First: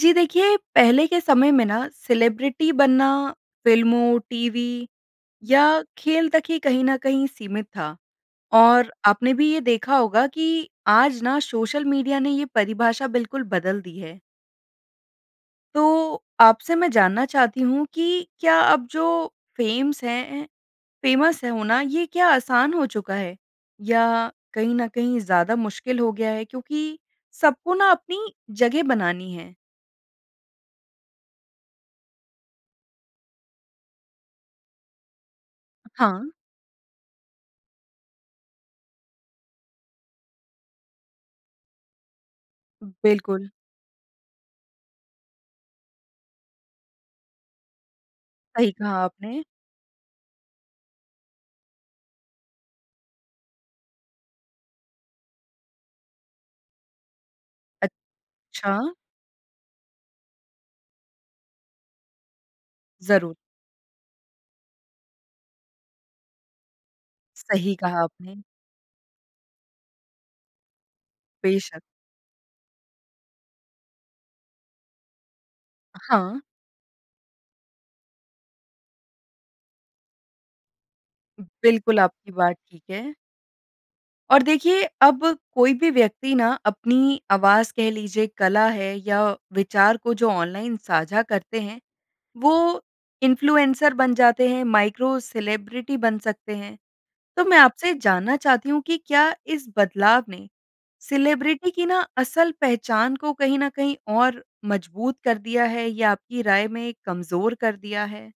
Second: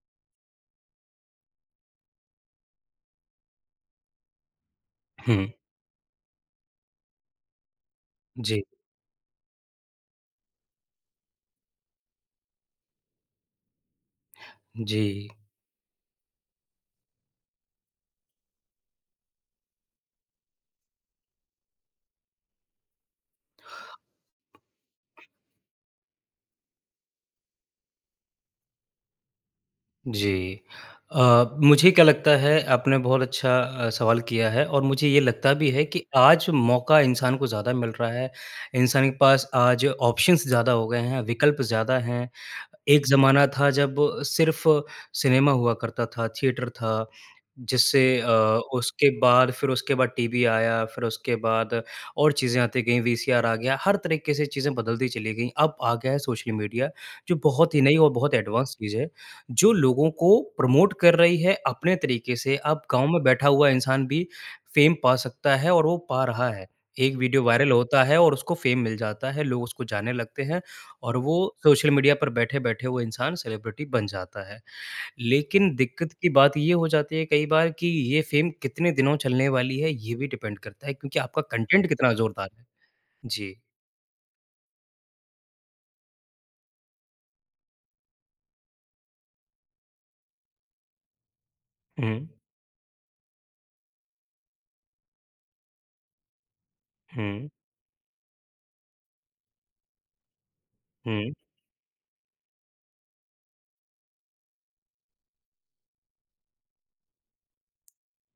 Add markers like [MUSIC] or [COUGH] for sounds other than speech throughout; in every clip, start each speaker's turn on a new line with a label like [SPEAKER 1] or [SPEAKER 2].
[SPEAKER 1] जी देखिए, पहले के समय में ना सेलिब्रिटी बनना, फ़िल्मों, टीवी
[SPEAKER 2] हुँ।
[SPEAKER 1] या खेल तक ही कहीं ना कहीं सीमित था।
[SPEAKER 2] जी।
[SPEAKER 1] और आपने भी ये देखा होगा कि आज ना सोशल मीडिया ने यह परिभाषा बिल्कुल बदल दी है।
[SPEAKER 2] जी।
[SPEAKER 1] तो आपसे मैं जानना चाहती हूँ कि क्या अब जो फेमस हैं, ए फ़ेमस है होना, ये क्या आसान हो चुका है? या कहीं ना कहीं ज़्यादा मुश्किल हो गया है, क्योंकि सबको ना अपनी जगह बनानी है।
[SPEAKER 2] जी। अ, मुझे क्या लगता है आपने बहुत अच्छा अ, सवाल किया है, और मुझे ये लगता भी है।
[SPEAKER 1] अ,
[SPEAKER 2] कि
[SPEAKER 1] हाँ।
[SPEAKER 2] आज इंसान को ज़्यादा मिल रहा हैं, इंसान के पास आज ऑप्शन्स ज़्यादा हो गए हैं, विकल्प ज़्यादा हैं। एक ज़माना
[SPEAKER 1] बिल्कुल।
[SPEAKER 2] था जब सिर्फ सिनेमा हुआ करता था। थिएटर था। जिससे अ,
[SPEAKER 1] सही कहा
[SPEAKER 2] उसके
[SPEAKER 1] आपने।
[SPEAKER 2] बाद फिर उसके बाद टीवी आया, फिर उसके बाद और चीज़ें आती गई वीसीआर आ गया। हर तरीके से चीज़ें बदलती चली गईं। अब आ गया है सोशल मीडिया जो बहुत ही नई और बहुत एडवांस
[SPEAKER 1] अच्छा।
[SPEAKER 2] चीज़ है। जो लोगों को प्रमोट कर रही है अपने तरीके से अब गाँव में
[SPEAKER 1] ज़रूर।
[SPEAKER 2] बैठा हुआ इंसान भी फ़ेम पा सकता है और वो पा रहा है। एक वीडियो वायरल
[SPEAKER 1] सही
[SPEAKER 2] होता
[SPEAKER 1] कहा
[SPEAKER 2] है और
[SPEAKER 1] आपने।
[SPEAKER 2] उसको फ़ेम मिल जाता है लोग उसको जाने लगते हैं और वो
[SPEAKER 1] बेशक़।
[SPEAKER 2] सोशल मीडिया पर बैठे-बैठे वो इंसान सेलिब्रिटी बन जाता है। लेकिन
[SPEAKER 1] अ,
[SPEAKER 2] दिक्कत की
[SPEAKER 1] हाँ।
[SPEAKER 2] बात ये हो जाती है कई बार कि ये फ़ेम कितने दिनों चलने वाली है ये भी डिपेंड करता है क्योंकि आपका कंटेंट
[SPEAKER 1] बिल्कुल
[SPEAKER 2] कितना
[SPEAKER 1] आपकी
[SPEAKER 2] ज़ोरदार
[SPEAKER 1] बात
[SPEAKER 2] है।
[SPEAKER 1] ठीक है।
[SPEAKER 2] जी।
[SPEAKER 1] और देखिए अब कोई भी व्यक्ति ना अपनी आवाज़ कह लीजिए कला है या विचार को जो ऑनलाइन साझा करते हैं,
[SPEAKER 2] हुँ।
[SPEAKER 1] वो इन्फ़्लुएन्सर बन जाते हैं, माइक्रो सेलिब्रिटी बन सकते हैं। तो
[SPEAKER 2] हुँ।
[SPEAKER 1] मैं आपसे जानना चाहती हूँ कि क्या इस बदलाव ने
[SPEAKER 2] हुँ।
[SPEAKER 1] सेलिब्रिटी की ना असल पहचान को कहीं ना कहीं और मज़बूत कर दिया है या आपकी राय में कमज़ोर कर दिया है?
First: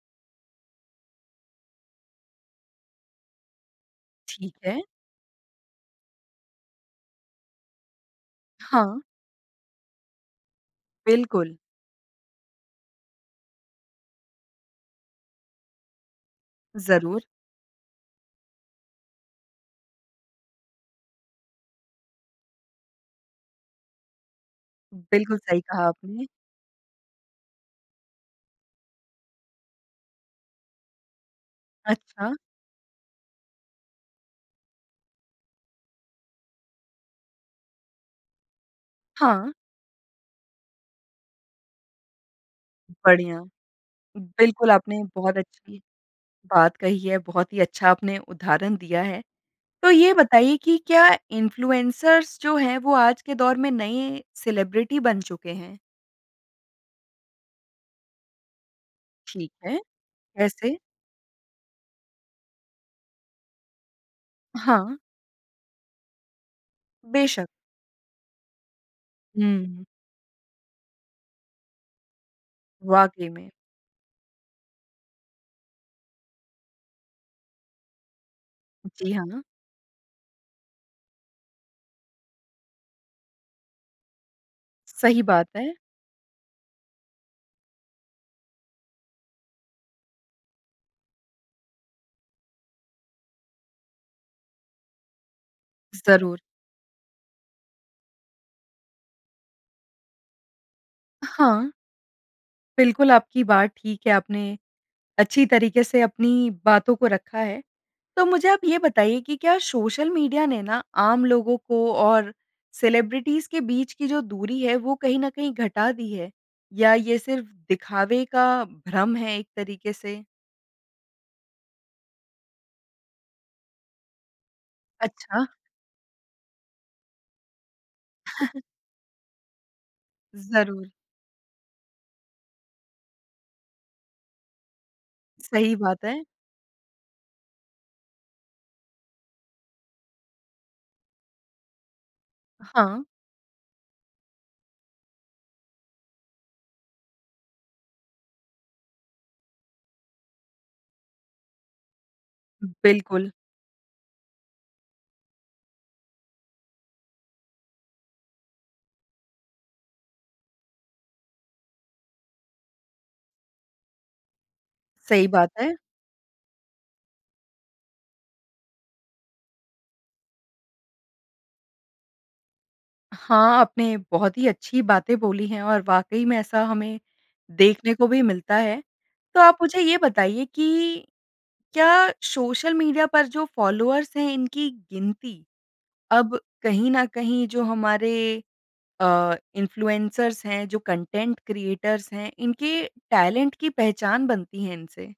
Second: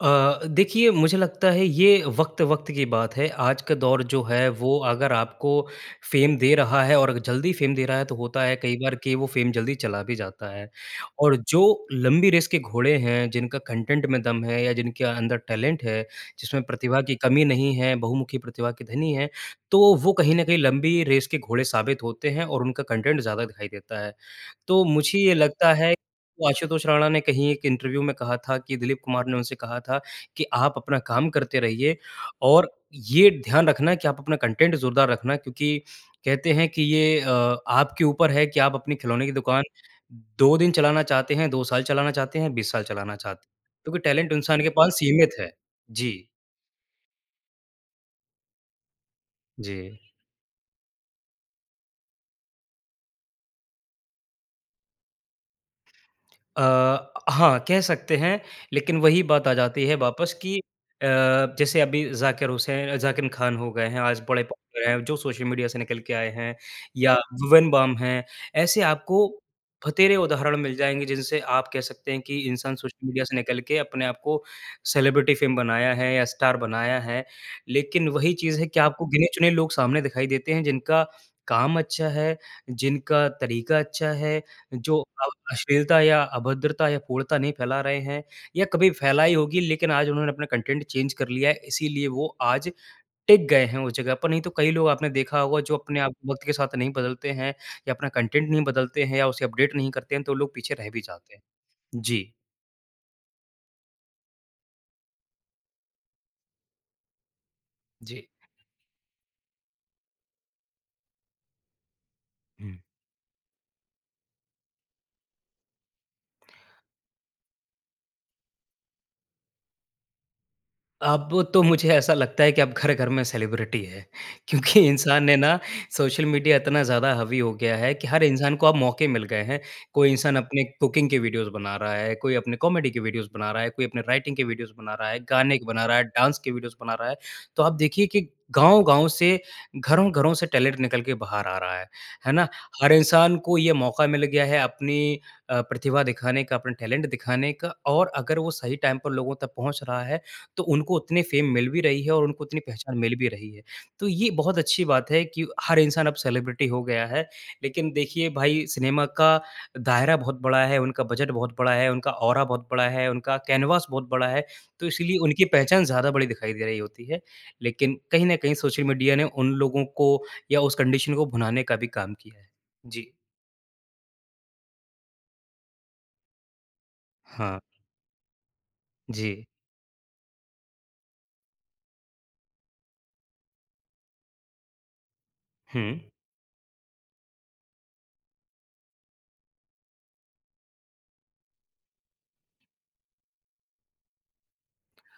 [SPEAKER 2] अ, देखिए मुझे लगता है ये वक़्त-वक़्त की बात है। आज का दौर जो है
[SPEAKER 1] ठीक है।
[SPEAKER 2] वो अगर आपको फ़ेम दे रहा है और जल्दी फ़ेम दे रहा है तो होता है कई बार
[SPEAKER 1] हाँ।
[SPEAKER 2] कि वो फ़ेम जल्दी चला भी जाता है। और
[SPEAKER 1] बिल्कुल।
[SPEAKER 2] जो लंबी रेस के घोड़े हैं, जिनका कंटेन्ट में दम है या जिनके अंदर टैलेंट है। जिसमें प्रतिभा की
[SPEAKER 1] ज़रूर।
[SPEAKER 2] कमी नहीं है, बहुमुखी प्रतिभा के धनी हैं। तो वो कहीं ना कहीं लंबी रेस के घोड़े साबित होते हैं और उनका कंटेन्ट ज़्यादा दिखाई देता है। तो मुझे ये
[SPEAKER 1] बिल्कुल सही
[SPEAKER 2] लगता
[SPEAKER 1] कहा
[SPEAKER 2] है
[SPEAKER 1] आपने।
[SPEAKER 2] आशुतोष राणा ने कहीं एक इंटरव्यू में कहा था कि दिलीप कुमार ने उनसे कहा था कि आप अपना काम करते रहिए
[SPEAKER 1] अच्छा।
[SPEAKER 2] और ये ध्यान रखना कि आप अपना कंटेन्ट ज़ोरदार रखना क्योंकि कहते हैं कि ये अ, आपके ऊपर है कि आप अपनी खिलौने की
[SPEAKER 1] हाँ।
[SPEAKER 2] दुकान 2 दिन चलाना चाहते हैं, 2 साल चलाना चाहते हैं, 20 साल चलाना
[SPEAKER 1] बढ़िया।
[SPEAKER 2] चाहते हैं। क्योंकि टैलेंट इंसान के
[SPEAKER 1] बिल्कुल
[SPEAKER 2] पास
[SPEAKER 1] आपने
[SPEAKER 2] सीमित
[SPEAKER 1] बहुत
[SPEAKER 2] है।
[SPEAKER 1] अच्छी
[SPEAKER 2] जी।
[SPEAKER 1] बात कही है। बहुत ही अच्छा अपने उदाहरण दिया है। तो
[SPEAKER 2] जी।
[SPEAKER 1] ये बताइए कि क्या इनफ्लुएंसर्स जो है वो आज के दौर में नए सेलिब्रिटी बन चुके हैं?
[SPEAKER 2] अ, हाँ। कह सकते हैं। लेकिन वही बात
[SPEAKER 1] ठीक
[SPEAKER 2] आ
[SPEAKER 1] है।
[SPEAKER 2] जाती है वापस कि
[SPEAKER 1] कैसे?
[SPEAKER 2] अ, जैसे अभी ज़ाकिर हुसैन ज़ाकिर खान हो गए हैं, आज बड़े पोपुलर
[SPEAKER 1] हाँ।
[SPEAKER 2] हैं जो सोशल मीडिया से निकल के आए हैं। या
[SPEAKER 1] बेशक़।
[SPEAKER 2] भुवन बाम हैं। ऐसे आपको
[SPEAKER 1] हुँ।
[SPEAKER 2] भतेरे उदाहरण मिल जाएँगे जिनसे आप कह सकते हैं कि इंसान सोशल मीडिया
[SPEAKER 1] वाक़ई
[SPEAKER 2] से
[SPEAKER 1] में।
[SPEAKER 2] निकल के अपने आपको सेलिब्रिटी फ़ेम बनाया है या स्टार बनाया है। लेकिन वही चीज़ है कि आपको
[SPEAKER 1] जी हाँ।
[SPEAKER 2] गिने-चुने लोग सामने दिखाई देते हैं जिनका काम अच्छा है, जिनका तरीका अच्छा है, जो
[SPEAKER 1] सही
[SPEAKER 2] अब
[SPEAKER 1] बात है।
[SPEAKER 2] अश्लीलता या अभद्रता या पूर्णता नहीं फैला रहे हैं या कभी फैलाई होगी लेकिन आज उन्होंने अपने कंटेन्ट चेंज कर लिया है इसीलिए वो आज टिक गए हैं उस जगह पर। नहीं तो कई लोग आपने देखा होगा जो अपने आप
[SPEAKER 1] ज़रूर।
[SPEAKER 2] वक़्त के साथ नहीं बदलते हैं या अपना कंटेन्ट नहीं बदलते हैं या उसे अपडेट नहीं करते हैं, तो लोग पीछे रह भी जाते हैं।
[SPEAKER 1] हाँ।
[SPEAKER 2] जी।
[SPEAKER 1] बिल्कुल आपकी बात ठीक है। आपने अच्छी तरीके से अपनी बातों को रखा है। तो
[SPEAKER 2] जी।
[SPEAKER 1] मुझे आप ये बताइए कि क्या सोशल मीडिया ने ना आम लोगों को और
[SPEAKER 2] हुँ।
[SPEAKER 1] सेलिब्रिटीज़ के बीच की जो दूरी है वो कहीं ना कहीं घटा दी है या ये सिर्फ़ दिखावे का भ्रम है एक तरीके से?
[SPEAKER 2] अब तो मुझे ऐसा लगता है कि अब घर-घर में सेलिब्रिटी है। क्योंकि इंसान ने
[SPEAKER 1] अच्छा।
[SPEAKER 2] ना सोशल मीडिया इतना ज़्यादा हावी हो गया है कि हर इंसान
[SPEAKER 1] [CHUCKLES]
[SPEAKER 2] को अब मौके मिल गए हैं। कोई इंसान अपने
[SPEAKER 1] ज़रूर।
[SPEAKER 2] कुकिंग के वीडियोज़ बना रहा है, कोई अपने कॉमेडी के वीडियोज़ बना रहा है, कोई अपने राइटिंग के वीडियोज़ बना रहा है, गाने के
[SPEAKER 1] सही
[SPEAKER 2] बना रहा
[SPEAKER 1] बात
[SPEAKER 2] है,
[SPEAKER 1] है।
[SPEAKER 2] डांस के वीडियोज़ बना रहा है। तो आप देखिए कि गाँव-गाँव से घरों-घरों से टैलेंट निकल के बाहर आ रहा है, है ना। हर
[SPEAKER 1] हाँ।
[SPEAKER 2] इंसान को ये मौका मिल गया है अपनी अ, प्रतिभा दिखाने का, अपने टैलेंट दिखाने का और अगर वो सही टाइम पर लोगों तक पहुँच रहा है तो उनको उतनी फ़ेम मिल भी रही है और उनको इतनी पहचान मिल भी
[SPEAKER 1] बिल्कुल।
[SPEAKER 2] रही है। तो ये बहुत अच्छी बात है कि हर इंसान अब सेलिब्रिटी हो गया है। लेकिन देखिए भाई सिनेमा का दायरा बहुत बड़ा है, उनका बजट बहुत बड़ा है, उनका औरा बहुत बड़ा है, उनका कैनवास बहुत बड़ा है। तो इसलिए
[SPEAKER 1] सही
[SPEAKER 2] उनकी
[SPEAKER 1] बात है।
[SPEAKER 2] पहचान ज़्यादा बड़ी दिखाई दे रही होती है। लेकिन कहीं न कहीं सोशल मीडिया ने उन लोगों को या उस कंडीशन को भुनाने का भी काम किया है। जी।
[SPEAKER 1] हाँ। आपने बहुत ही अच्छी बातें बोली हैं। और वाक़ई में ऐसा हमें
[SPEAKER 2] हाँ।
[SPEAKER 1] देखने को भी मिलता है। तो
[SPEAKER 2] जी।
[SPEAKER 1] आप मुझे ये बताइए कि क्या सोशल मीडिया पर जो फ़ॉलोअर्स है इनकी गिनती
[SPEAKER 2] हुँ।
[SPEAKER 1] अब कहीं न कहीं जो हमारे अ, इनफ्लुएंसर्स है, जो कंटेन्ट क्रिएटर्स है इनके टैलेंट की पहचान बनती है इनसे?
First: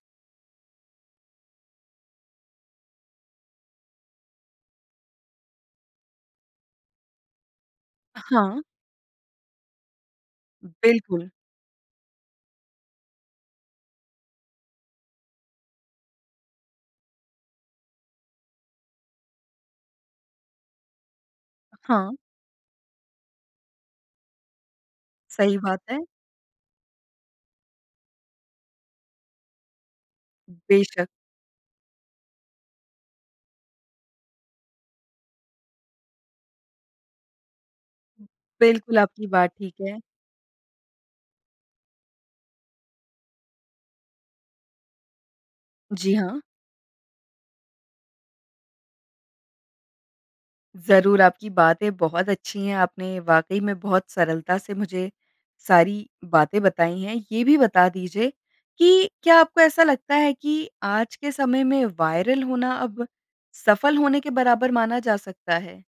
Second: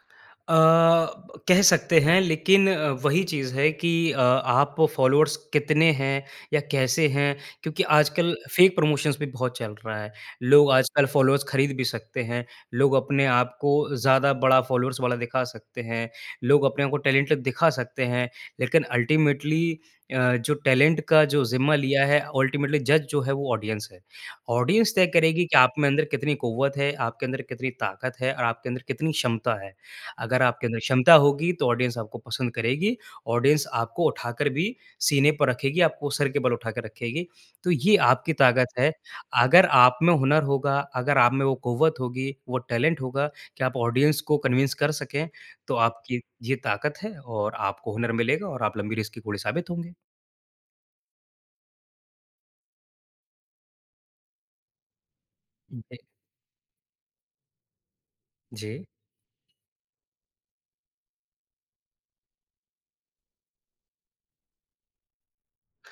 [SPEAKER 2] अ, कह सकते हैं। लेकिन अ, वही चीज़ है की अ, आप फ़ॉलोअर्स कितने हैं या कैसे हैं? क्योंकि आजकल
[SPEAKER 1] हाँ।
[SPEAKER 2] फ़ेक प्रमोशन्स भी बहुत चल रहा है। लोग आजकल
[SPEAKER 1] बिल्कुल।
[SPEAKER 2] फ़ॉलोअर्स खरीद भी सकते हैं। लोग अपने आप को ज़्यादा बड़ा फ़ॉलोअर्स वाला दिखा सकते हैं। लोग अपने आप को टैलेंटेड दिखा सकते हैं। लेकिन अल्टीमेटली अ, जो टैलेंट का जो ज़िम्मा लिया
[SPEAKER 1] हाँ।
[SPEAKER 2] है अल्टीमेटली जज जो है वो ऑडियंस है। ऑडियंस तय करेगी कि
[SPEAKER 1] सही बात
[SPEAKER 2] आपमें
[SPEAKER 1] है।
[SPEAKER 2] अंदर कितनी क़ुव्वत है, आपके अंदर कितनी ताकत है और आपके अंदर कितनी क्षमता है। अगर आपके अंदर
[SPEAKER 1] बेशक़।
[SPEAKER 2] क्षमता होगी तो ऑडियंस आपको पसंद करेगी। ऑडियंस आपको उठाकर भी सीने पर रखेगी, आपको सिर के बल उठा के रखेगी। तो ये आपकी ताकत है।
[SPEAKER 1] बिल्कुल, आपकी बात
[SPEAKER 2] अगर
[SPEAKER 1] ठीक
[SPEAKER 2] आप
[SPEAKER 1] है।
[SPEAKER 2] में हुनर होगा, अगर आप में वो क़ुव्वत होगी, वो टैलेंट होगा कि आप ऑडियंस को कन्विन्स कर सकें, तो
[SPEAKER 1] जी
[SPEAKER 2] आपकी
[SPEAKER 1] हाँ।
[SPEAKER 2] ये ताकत है। और आपको हुनर मिलेगा और आप लंबी रेस के घोड़े साबित होंगे।
[SPEAKER 1] ज़रूर आपकी बातें बहुत अच्छी है। आपने वाक़ई में बहुत सरलता से मुझे
[SPEAKER 2] उनपे।
[SPEAKER 1] सारी बातें बताईं है। ये भी बता दीजिए
[SPEAKER 2] जी।
[SPEAKER 1] कि क्या आपको ऐसा लगता है कि आज के समय में वाइरल होना अब सफल होने के बराबर माना जा सकता है?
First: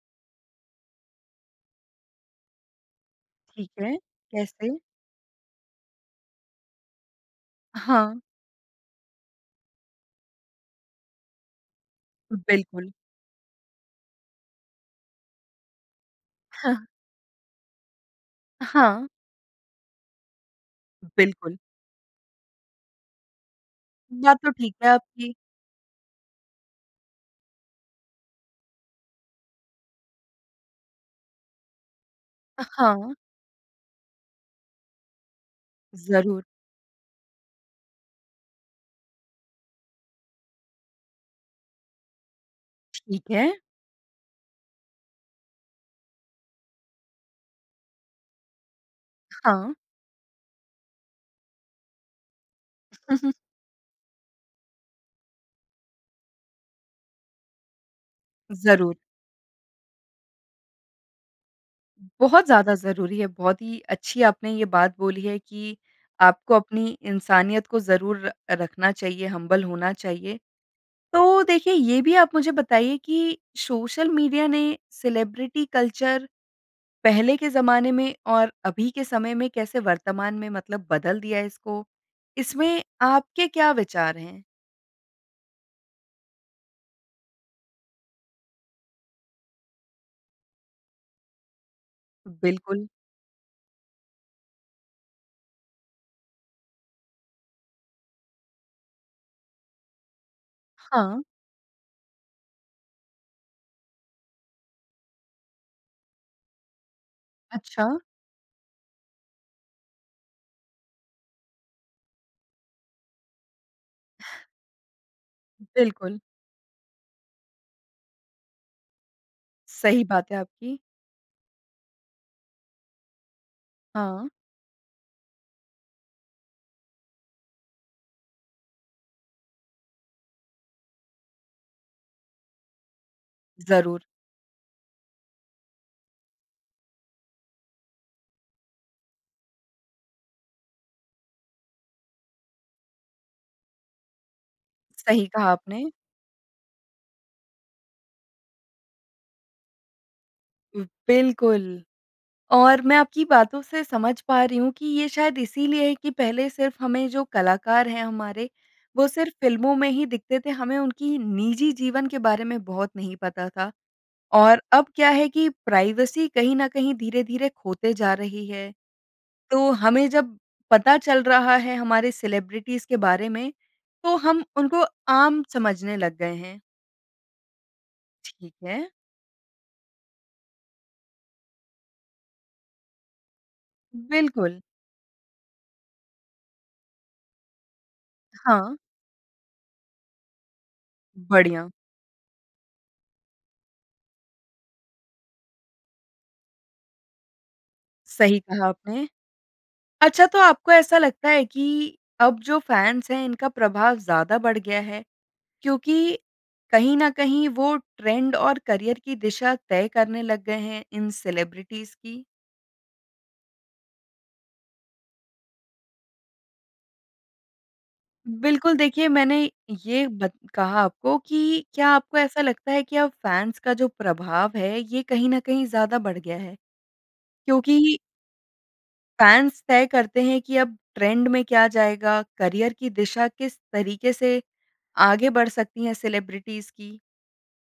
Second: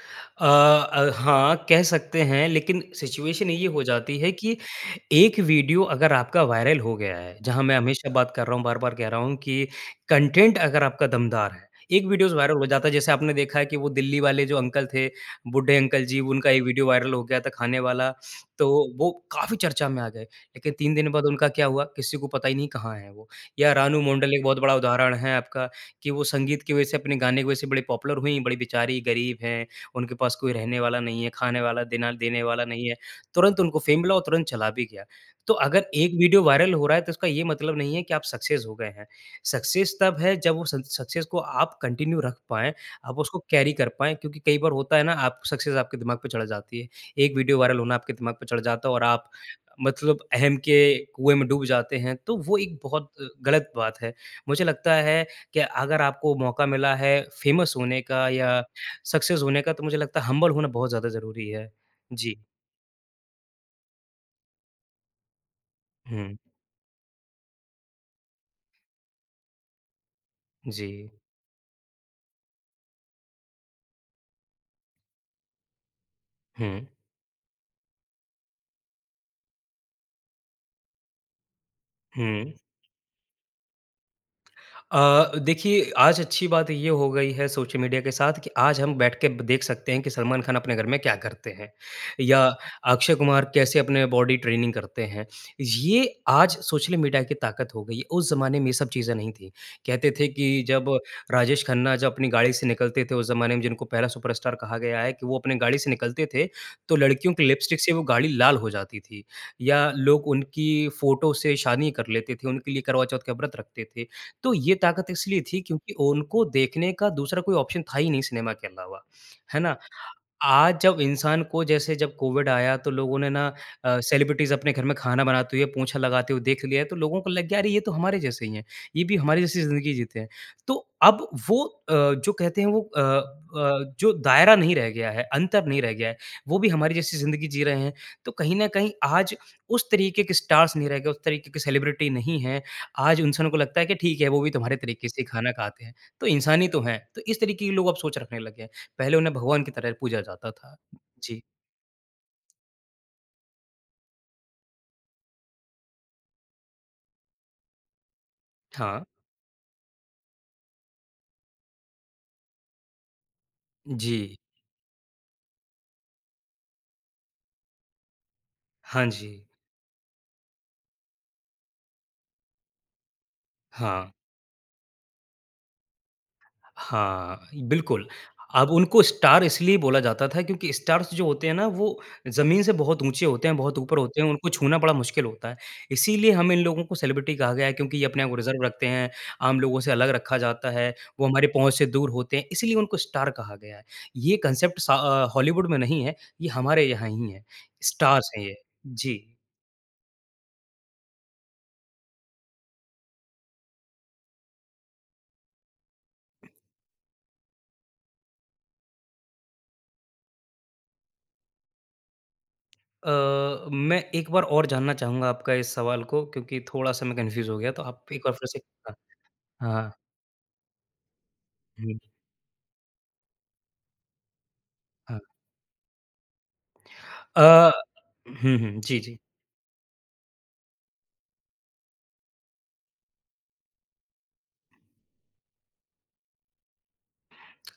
[SPEAKER 2] अ अ, हाँ, कह सकते हैं। लेकिन सिचुएशन ये
[SPEAKER 1] ठीक
[SPEAKER 2] हो
[SPEAKER 1] है।
[SPEAKER 2] जाती है कि
[SPEAKER 1] कैसे?
[SPEAKER 2] एक वीडियो अगर आपका वायरल हो गया है। जहाँ मैं हमेशा
[SPEAKER 1] हाँ।
[SPEAKER 2] बात कर रहा हूँ, बार-बार कह रहा हूँ कि कंटेन्ट अगर आपका दमदार है एक वीडियोज़ वायरल हो जाता
[SPEAKER 1] बिल्कुल।
[SPEAKER 2] है जैसे आपने देखा है कि वो दिल्ली वाले जो अंकल थे, बूढ़े अंकल जी उनका ये
[SPEAKER 1] [CHUCKLES]
[SPEAKER 2] वीडियो वायरल हो गया था खाने वाला। तो
[SPEAKER 1] हाँ।
[SPEAKER 2] वो काफ़ी चर्चा में आ गए। लेकिन 3 दिन बाद उनका
[SPEAKER 1] बिल्कुल।
[SPEAKER 2] क्या हुआ किसी को पता ही नहीं कहाँ हैं वो। या रानू मंडल
[SPEAKER 1] बात
[SPEAKER 2] एक
[SPEAKER 1] तो
[SPEAKER 2] बहुत
[SPEAKER 1] ठीक
[SPEAKER 2] बड़ा
[SPEAKER 1] है
[SPEAKER 2] उदाहरण
[SPEAKER 1] आपकी।
[SPEAKER 2] है आपका, कि वो संगीत की वजह से अपने गाने की वजह से बड़े पॉपुलर हुईं। बड़ी बेचारी गरीब हैं। उनके पास कोई रहने वाला नहीं है, खाने वाला दिना देने वाला नहीं है।
[SPEAKER 1] हाँ।
[SPEAKER 2] तुरंत उनको फ़ेम मिला और तुरंत चला भी गया। तो अगर एक वीडियो
[SPEAKER 1] ज़रूर।
[SPEAKER 2] वायरल हो रहा है तो इसका ये मतलब नहीं है कि आप सक्सेस हो गए हैं। सक्सेस तब है जब वो उस इन्स सक्सेस को आप कंटिन्यू रख पाएँ। आप
[SPEAKER 1] ठीक
[SPEAKER 2] उसको
[SPEAKER 1] है।
[SPEAKER 2] कैरी कर पाएँ। क्योंकि कई बार होता है ना आप सक्सेस आपके दिमाग पे चढ़ जाती है। एक वीडियो वायरल होना आपके दिमाग पर चढ़ जाता है और आप
[SPEAKER 1] हाँ।
[SPEAKER 2] मतलब अहम् के कुएँ में डूब जाते हैं। तो वो एक बहुत
[SPEAKER 1] [CHUCKLES]
[SPEAKER 2] गलत बात है। मुझे लगता है कि अगर आपको मौका मिला है फ़ेमस होने का या
[SPEAKER 1] ज़रूर।
[SPEAKER 2] सक्सेस होने का, तो मुझे लगता है हम्बल होना बहुत ज़्यादा ज़रूरी है। जी।
[SPEAKER 1] बहुत ज़्यादा ज़रूरी है। बहुत ही अच्छी आपने ये बात बोली है कि
[SPEAKER 2] हुँ।
[SPEAKER 1] आपको अपनी इंसानियत को ज़रूर र रखना चाहिए, हम्बल होना चाहिए।
[SPEAKER 2] जी।
[SPEAKER 1] तो देखिए ये भी आप मुझे बताइए कि सोशल मीडिया ने सेलिब्रिटी कल्चर
[SPEAKER 2] हुँ।
[SPEAKER 1] पहले के ज़माने में और अभी के समय में कैसे वर्तमान में मतलब बदल दिया है इसको?
[SPEAKER 2] हुँ।
[SPEAKER 1] इसमें आपके क्या विचार हैं?
[SPEAKER 2] अ, देखिए आज अच्छी बात ये हो गई है सोशल मीडिया के साथ कि आज हम बैठके देख सकते हैं कि सलमान ख़ान अपने घर में क्या करते हैं। या
[SPEAKER 1] बिल्कुल।
[SPEAKER 2] अक्षय कुमार कैसे अपनी बॉडी ट्रेनिंग करते हैं। ये आज सोशल मीडिया की ताक़त हो गई, उस ज़माने में ये सब चीज़ें नहीं थीं। कहते थे कि जब
[SPEAKER 1] हाँ।
[SPEAKER 2] राजेश खन्ना जब अपनी गाड़ी से निकलते थे, उस ज़माने में जिनको पहला सुपरस्टार कहा गया है कि वो अपनी गाड़ी से निकलते थे तो लड़कियों की लिपस्टिक से
[SPEAKER 1] अच्छा।
[SPEAKER 2] वो गाड़ी लाल हो जाती थी। या लोग उनकी फ़ोटो से शादी कर लेते थे। उनके लिए करवाचौथ का व्रत रखते थे। तो ये ताक़त इसलिए थी क्योंकि
[SPEAKER 1] बिल्कुल।
[SPEAKER 2] उनको देखने का दूसरा कोई ऑप्शन था ही नहीं सिनेमा के अलावा। है ना?
[SPEAKER 1] सही बात है आपकी।
[SPEAKER 2] आज जब इंसान को जैसे जब कोविड आया तो लोगों ने ना अ,
[SPEAKER 1] हाँ।
[SPEAKER 2] सेलिब्रिटीज़ अपने घर में खाना बनाते हुए पोछा लगाते हुए देख लिया तो लोगों को लग गया अरे ये तो हमारे जैसे ही हैं। ये भी हमारे जैसी ज़िंदगी जीते हैं। तो अब वो अ, जो कहते हैं वो अ अ,
[SPEAKER 1] ज़रूर।
[SPEAKER 2] जो दायरा नहीं रह गया है, अंतर नहीं रह गया है, वो भी हमारी जैसी ज़िंदगी जी रहे हैं। तो कहीं ना कहीं आज उस तरीके के स्टार्स नहीं रह गए, उस तरीके के सेलिब्रिटी नहीं हैं। आज इंसानों को लगता है कि ठीक है वो भी तुम्हारे तरीके से
[SPEAKER 1] सही कहा
[SPEAKER 2] खाना खाते
[SPEAKER 1] आपने।
[SPEAKER 2] हैं, तो इंसान ही तो हैं। तो इस तरीके के लोग अब सोच रखने लग गए हैं। पहले उन्हें भगवान की तरह पूजा जाता था। जी।
[SPEAKER 1] बिल्कुल। और मैं आपकी बातों से समझ पा रही हूँ कि ये शायद इसीलिए है कि पहले सिर्फ़ हमें जो कलाकार हैं हमारे
[SPEAKER 2] हाँ।
[SPEAKER 1] वो सिर्फ़ फिल्मों में ही दिखते थे। हमें उनकी निजी जीवन के बारे में बहुत नहीं पता था।
[SPEAKER 2] जी।
[SPEAKER 1] और अब क्या है कि प्राइवेसी कहीं न कहीं धीरे-धीरे खोते जा रही है।
[SPEAKER 2] हाँ जी।
[SPEAKER 1] तो हमें जब पता चल रहा है हमारे सेलिब्रिटीज़ के बारे में
[SPEAKER 2] हाँ।
[SPEAKER 1] तो हम उनको आम समझने लग गए हैं।
[SPEAKER 2] हाँ। बिल्कुल।
[SPEAKER 1] ठीक
[SPEAKER 2] अब
[SPEAKER 1] है।
[SPEAKER 2] उनको स्टार इसलिए बोला जाता था क्योंकि स्टार जो होते हैं ना वो ज़मीन से बहुत ऊँचे होते हैं, बहुत ऊपर होते हैं, उनको
[SPEAKER 1] बिल्कुल।
[SPEAKER 2] छूना बड़ा मुश्किल होता है। इसीलिए हम इन लोगों को सेलिब्रिटी कहा गया है क्योंकि ये अपने आप रिज़र्व
[SPEAKER 1] हाँ।
[SPEAKER 2] रखते हैं, आम लोगों से अलग रखा जाता है, वो हमारे
[SPEAKER 1] बढ़िया।
[SPEAKER 2] पहुँच से दूर होते हैं। इसीलिए उनको स्टार कहा गया है। ये कॉन्सेप्ट्स अ, हॉलीवुड में नहीं है। ये हमारे यहाँ ही है। स्टार
[SPEAKER 1] सही
[SPEAKER 2] हैं ये।
[SPEAKER 1] कहा आपने।
[SPEAKER 2] जी।
[SPEAKER 1] अच्छा तो आपको ऐसा लगता है कि अब जो फैन्स है इनका प्रभाव ज़्यादा बढ़ गया है क्योंकि कहीं न कहीं वो ट्रेंड और करिअर की दिशा तय करने लग गए हैं इन सेलेब्रिटीज की?
[SPEAKER 2] अ, मैं एक बार और जानना चाहूँगा आपका इस सवाल को क्योंकि थोड़ा-सा मैं कंफ्यूज़ हो गया। तो आप एक और फिर से
[SPEAKER 1] बिल्कुल।
[SPEAKER 2] बताएँ।
[SPEAKER 1] देखिए मैंने
[SPEAKER 2] हाँ।
[SPEAKER 1] ये बत कहा आपको कि क्या
[SPEAKER 2] हुँ।
[SPEAKER 1] आपको ऐसा लगता है कि अब फैन्स का जो प्रभाव है ये
[SPEAKER 2] हाँ।
[SPEAKER 1] कहीं ना कहीं ज़्यादा बढ़ गया है?
[SPEAKER 2] अ,
[SPEAKER 1] क्योंकि
[SPEAKER 2] हुँ हुँ। जी जी।
[SPEAKER 1] फैन्स तय करते हैं कि अब ट्रेंड में क्या जाएगा, करिअर की दिशा किस तरीके से आगे बढ़ सकती है सेलेब्रिटीज़ की।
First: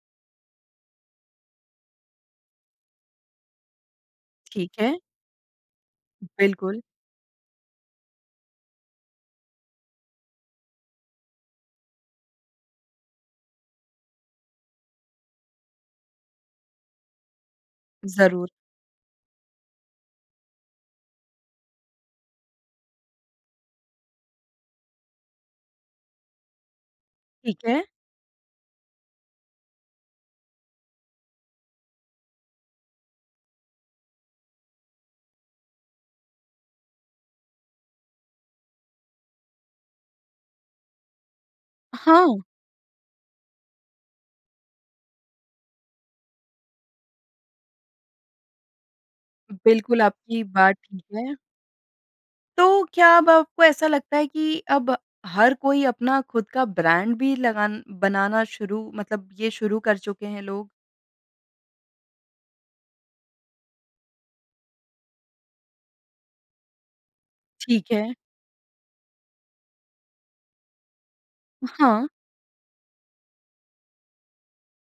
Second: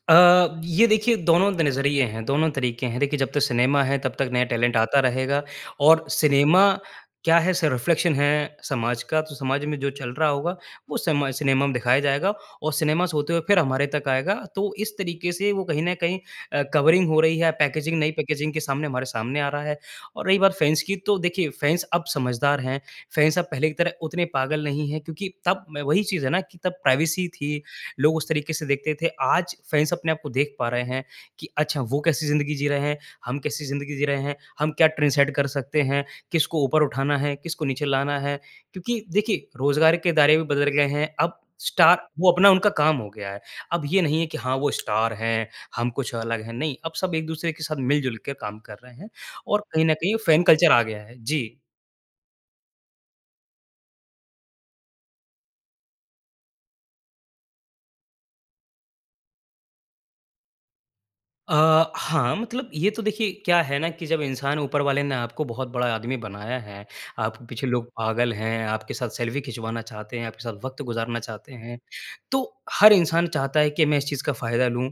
[SPEAKER 2] अ, ये देखिए, दोनों द नज़रिए हैं, दोनों तरीके हैं। देखिए जब तक सिनेमा है तब तक नया
[SPEAKER 1] ठीक
[SPEAKER 2] टैलेंट आता
[SPEAKER 1] है।
[SPEAKER 2] रहेगा। और सिनेमा
[SPEAKER 1] बिल्कुल।
[SPEAKER 2] क्या है स रिफ़्लेक्शन है समाज का। तो समाज में जो चल रहा होगा वो समाज सिनेमा में दिखाया जाएगा और सिनेमा से होते हुए फिर हमारे तक आएगा। तो इस तरीके से वो कहीं न कहीं अ कवरिंग हो रही है या पैकेजिंग नई
[SPEAKER 1] ज़रूर।
[SPEAKER 2] पैकेजिंग के सामने हमारे सामने आ रहा है। और रही बात फ़ैन्स की, तो देखिए फ़ैन्स अब समझदार हैं। फ़ैन्स अब पहले की तरह उतने पागल नहीं हैं क्योंकि तब मैं वही चीज़ है ना कि तब प्राइवेसी
[SPEAKER 1] ठीक
[SPEAKER 2] थी,
[SPEAKER 1] है।
[SPEAKER 2] लोग उस तरीके से देखते थे। आज फ़ैन्स अपने आप को देख पा रहे हैं कि अच्छा वो कैसी ज़िंदगी जी रहे हैं। हम कैसी ज़िंदगी जी रहे हैं। हम क्या ट्रेंड सेट कर सकते हैं। किसको ऊपर उठाना है। किसको नीचे लाना है। क्योंकि देखिए रोज़गार के दायरे भी बदल गए हैं। अब स्टार वो
[SPEAKER 1] हाँ।
[SPEAKER 2] अपना उनका काम हो गया है। अब ये नहीं है कि हाँ वो स्टार हैं, हम कुछ अलग हैं। नहीं, अब सब एक-दूसरे के साथ मिल-जुलके के काम कर रहे हैं। और कहीं ना
[SPEAKER 1] बिल्कुल
[SPEAKER 2] कहीं
[SPEAKER 1] आपकी
[SPEAKER 2] फ़ैन कल्चर
[SPEAKER 1] बात
[SPEAKER 2] आ गया
[SPEAKER 1] ठीक
[SPEAKER 2] है।
[SPEAKER 1] है।
[SPEAKER 2] जी।
[SPEAKER 1] तो, क्या अब आपको ऐसा लगता है कि अब हर कोई अपना खुद का ब्रांड भी लगान बनाना शुरू, मतलब ये शुरू कर चुके हैं लोग?
[SPEAKER 2] अ, हाँ, मतलब ये तो देखिए क्या है ना कि जब इंसान ऊपर वाले ने आपको बहुत बड़ा आदमी बनाया है, आपके पीछे लोग
[SPEAKER 1] ठीक है।
[SPEAKER 2] पागल हैं, आपके साथ सेल्फ़ी खिंचवाना चाहते हैं, आपके साथ वक़्त गुजारना चाहते हैं,
[SPEAKER 1] हाँ।
[SPEAKER 2] तो हर इंसान चाहता है कि मैं इस चीज़ का फ़ायदा लूँ।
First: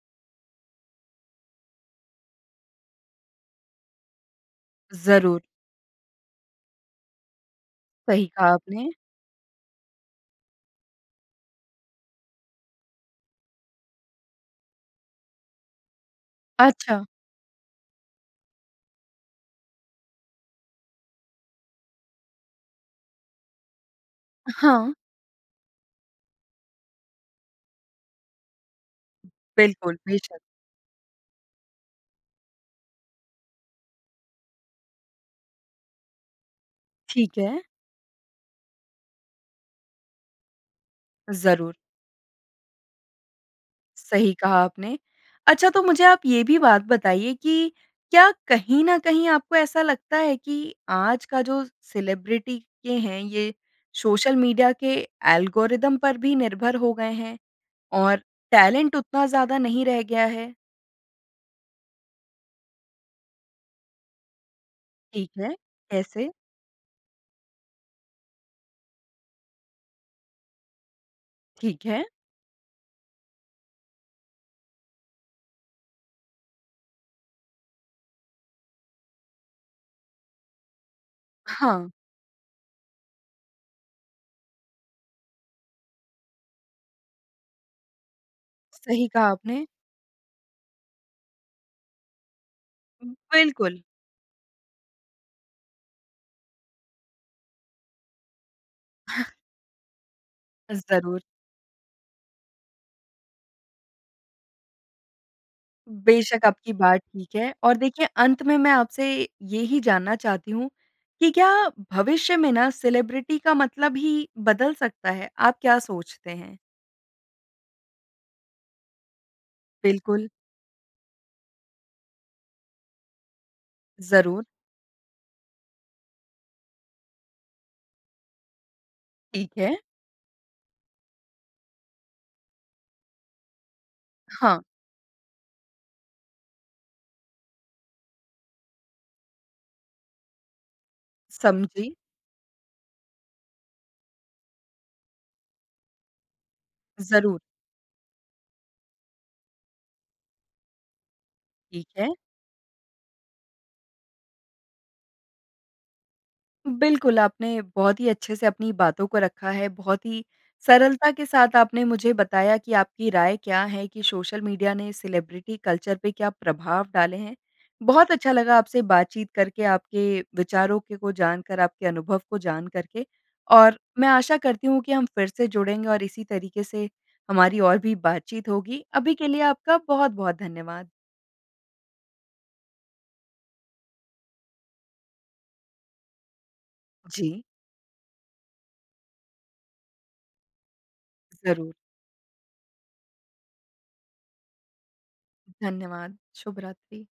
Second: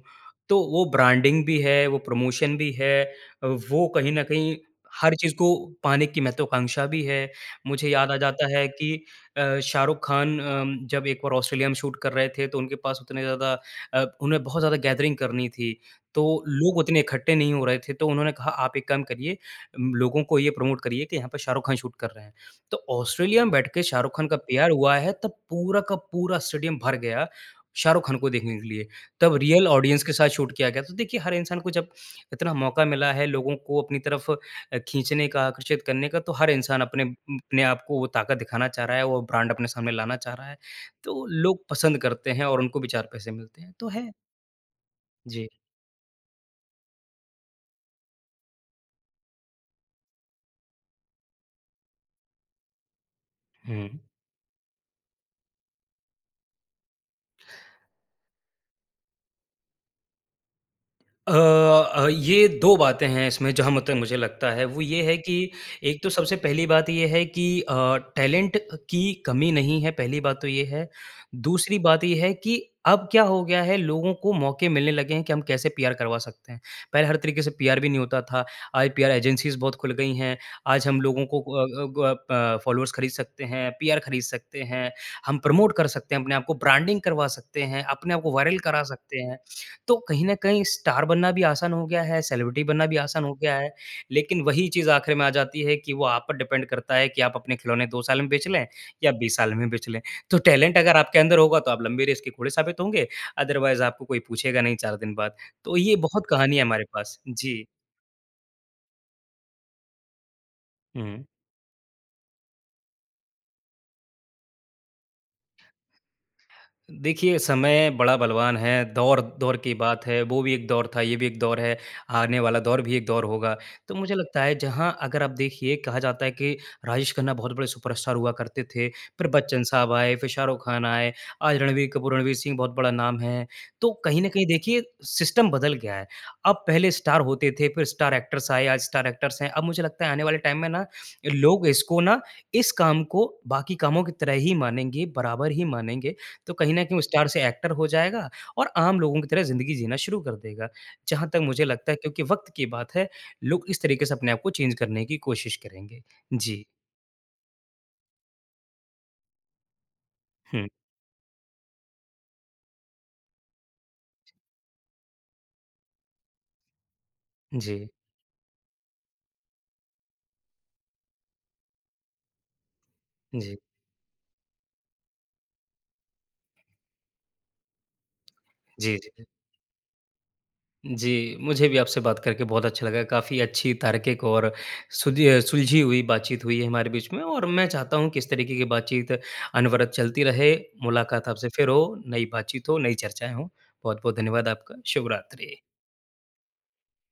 [SPEAKER 2] तो वो ब्रांडिंग भी है, वो प्रमोशन भी है अ, वो कहीं न कहीं हर चीज़
[SPEAKER 1] ज़रूर।
[SPEAKER 2] को पाने की महत्वाकांक्षा भी है। मुझे याद आ
[SPEAKER 1] सही
[SPEAKER 2] जाता
[SPEAKER 1] कहा
[SPEAKER 2] है
[SPEAKER 1] आपने।
[SPEAKER 2] कि अ, शाहरुख खान अम, जब एक बार ऑस्ट्रेलिया में शूट कर रहे थे, तो उनके पास उतने ज़्यादा अ, उन्हें बहुत ज़्यादा गैदरिंग करनी थी। तो लोग उतने
[SPEAKER 1] अच्छा।
[SPEAKER 2] इकट्ठे नहीं हो रहे थे। तो उन्होंने कहा, "आप एक काम करिए, अम, लोगों को ये प्रोमोट करिए कि यहाँ पे शाहरुख खान शूट कर रहे हैं।" तो ऑस्ट्रेलिया में बैठके शाहरुख खान का पीआर
[SPEAKER 1] हाँ।
[SPEAKER 2] हुआ है, तब पूरा का पूरा स्टेडियम भर गया शाहरुख खान को देखने के लिए। तब रियल
[SPEAKER 1] बिल्कुल,
[SPEAKER 2] ऑडियंस के साथ
[SPEAKER 1] बेशक़।
[SPEAKER 2] शूट किया गया। तो देखिए, हर इंसान को जब इतना मौका मिला है लोगों को अपनी तरफ़ अ, खींचने का, आकर्षित करने का, तो हर इंसान अपने उ,
[SPEAKER 1] ठीक है।
[SPEAKER 2] अपने आपको वो ताक़त दिखाना चाह रहा है, वो ब्रांड अपने सामने लाना चाह रहा है। तो लोग
[SPEAKER 1] ज़रूर।
[SPEAKER 2] पसंद करते हैं और उनको भी चार पैसे मिलते हैं, तो है।
[SPEAKER 1] सही कहा आपने।
[SPEAKER 2] जी।
[SPEAKER 1] अच्छा तो मुझे आप ये भी बात बताइए कि क्या कहीं न कहीं आपको ऐसा लगता है कि आज का जो सेलिब्रिटी के हैं, ये
[SPEAKER 2] हुँ।
[SPEAKER 1] सोशल मीडिया के एल्गोरिदम पर भी निर्भर हो गए हैं, और टैलेंट उतना ज़्यादा नहीं रह गया है?
[SPEAKER 2] अ, अ, ये 2 बातें हैं इसमें जहाँ म तक मुझे लगता है। वो ये है
[SPEAKER 1] ठीक
[SPEAKER 2] कि,
[SPEAKER 1] है।
[SPEAKER 2] एक तो
[SPEAKER 1] कैसे?
[SPEAKER 2] सबसे पहली बात ये है कि अ, टैलेंट अ, की कमी नहीं है, पहली बात तो ये है। दूसरी
[SPEAKER 1] ठीक है।
[SPEAKER 2] बात ये है कि अब क्या हो गया है, लोगों को मौके मिलने लगे हैं कि हम कैसे पीआर करवा सकते हैं। पहले हर तरीके से पीआर भी नहीं होता था। आज पीआर एजेंसीज़ बहुत खुल गई हैं। आज हम लोगों को क अ,
[SPEAKER 1] हाँ।
[SPEAKER 2] ग प फॉलोवर्स ख़रीद सकते हैं, पीआर ख़रीद सकते हैं, हम प्रोमोट कर सकते हैं अपने आप को, ब्रांडिंग करवा सकते हैं, अपने आप को वायरल करा
[SPEAKER 1] सही
[SPEAKER 2] सकते
[SPEAKER 1] कहा
[SPEAKER 2] हैं।
[SPEAKER 1] आपने।
[SPEAKER 2] तो कहीं न कहीं, स्टार बनना भी आसान हो गया है, सेलिब्रिटी बनना भी आसान हो गया है।
[SPEAKER 1] बिल्कुल।
[SPEAKER 2] लेकिन वही चीज़ आखिर में आ जाती है कि वो आप पर डिपेंड करता है कि आप अपने खिलौने 2 साल में बेंच लें या 20 साल में बेंच लें। तो टैलेंट अगर आपके
[SPEAKER 1] ज़रूर।
[SPEAKER 2] अंदर होगा तो आप लंबी रेस के घोड़े साबित होंगे, अदरवाइज़ आपको कोई पूछेगा नहीं 4 दिन बाद। तो ये बहुत
[SPEAKER 1] बेशक़,
[SPEAKER 2] कहानी है
[SPEAKER 1] आपकी
[SPEAKER 2] हमारे
[SPEAKER 1] बात
[SPEAKER 2] पास।
[SPEAKER 1] ठीक है।
[SPEAKER 2] जी।
[SPEAKER 1] और देखिए, अंत में मैं आपसे यही जानना चाहती हूँ
[SPEAKER 2] हुँ।
[SPEAKER 1] कि क्या भविष्य में न सेलिब्रिटी का मतलब ही बदल सकता है। आप क्या सोचते हैं?
[SPEAKER 2] देखिए, समय बड़ा बलवान है। दौर-दौर की बात है,
[SPEAKER 1] बिल्कुल।
[SPEAKER 2] वो भी एक दौर था, ये भी एक दौर है, आने वाला दौर भी एक दौर होगा। तो मुझे लगता
[SPEAKER 1] ज़रूर।
[SPEAKER 2] है, जहाँ अगर आप देखिए कहा जाता है कि राजेश खन्ना बहुत बड़े सुपरस्टार हुआ करते थे, फिर
[SPEAKER 1] ठीक
[SPEAKER 2] बच्चन
[SPEAKER 1] है।
[SPEAKER 2] साहब आए, फिर शाहरुख ख़ान आए, आज रणवीर कपूर, रणवीर सिंह बहुत बड़ा नाम है। तो कहीं न कहीं
[SPEAKER 1] हाँ।
[SPEAKER 2] देखिए, सिस्टम बदल गया है। अब पहले स्टार होते थे, फिर स्टार एक्टर्स आए, आज स्टार एक्टर्स हैं। अब मुझे लगता है आने वाले टाइम में ना लोग
[SPEAKER 1] समझी।
[SPEAKER 2] इसको ना, इस काम को बाकी कामों की तरह ही मानेंगे, बराबर ही मानेंगे। तो कहीं न कहीं वो स्टार
[SPEAKER 1] ज़रूर।
[SPEAKER 2] से एक्टर हो जाएगा और आम लोगों की तरह ज़िंदगी जीना शुरू कर देगा। जहाँ तक मुझे
[SPEAKER 1] ठीक
[SPEAKER 2] लगता है,
[SPEAKER 1] है।
[SPEAKER 2] क्योंकि वक़्त की बात है, लोग इस तरीके से अपने आप को चेंज़ करने की कोशिश करेंगे। जी।
[SPEAKER 1] बिल्कुल। आपने बहुत ही अच्छे से अपनी बातों को रखा है। बहुत ही
[SPEAKER 2] हुँ।
[SPEAKER 1] सरलता के साथ आपने मुझे बताया कि आपकी राय क्या है, कि सोशल मीडिया ने सेलिब्रिटी कल्चर पे क्या प्रभाव डाले हैं।
[SPEAKER 2] जी।
[SPEAKER 1] बहुत अच्छा लगा आपसे बातचीत करके, आपके विचारों के को जानकर, आपके अनुभव को जानकर के।
[SPEAKER 2] जी।
[SPEAKER 1] और मैं आशा करती हूँ कि हम फिर से जुड़ेंगे और इसी तरीके से हमारी और भी बातचीत होगी।
[SPEAKER 2] जी, जी,
[SPEAKER 1] अभी
[SPEAKER 2] जी।
[SPEAKER 1] के लिए आपका बहुत-बहुत धन्यवाद।
[SPEAKER 2] जी, मुझे भी आपसे बात करके बहुत अच्छा लगा। काफ़ी अच्छी, तार्किक, और सुदीअ सुलझी हुई बातचीत हुई है हमारे बीच में।
[SPEAKER 1] जी।
[SPEAKER 2] और मैं चाहता हूँ कि इस तरीके की बातचीत अनवरत चलती रहे, मुलाकात आपसे फिर
[SPEAKER 1] ज़रूर।
[SPEAKER 2] हो, नई बातचीत हो, नई चर्चाएँ हो। बहुत-बहुत धन्यवाद आपका, शुभ रात्रि।
[SPEAKER 1] धन्यवाद। शुभ रात्रि।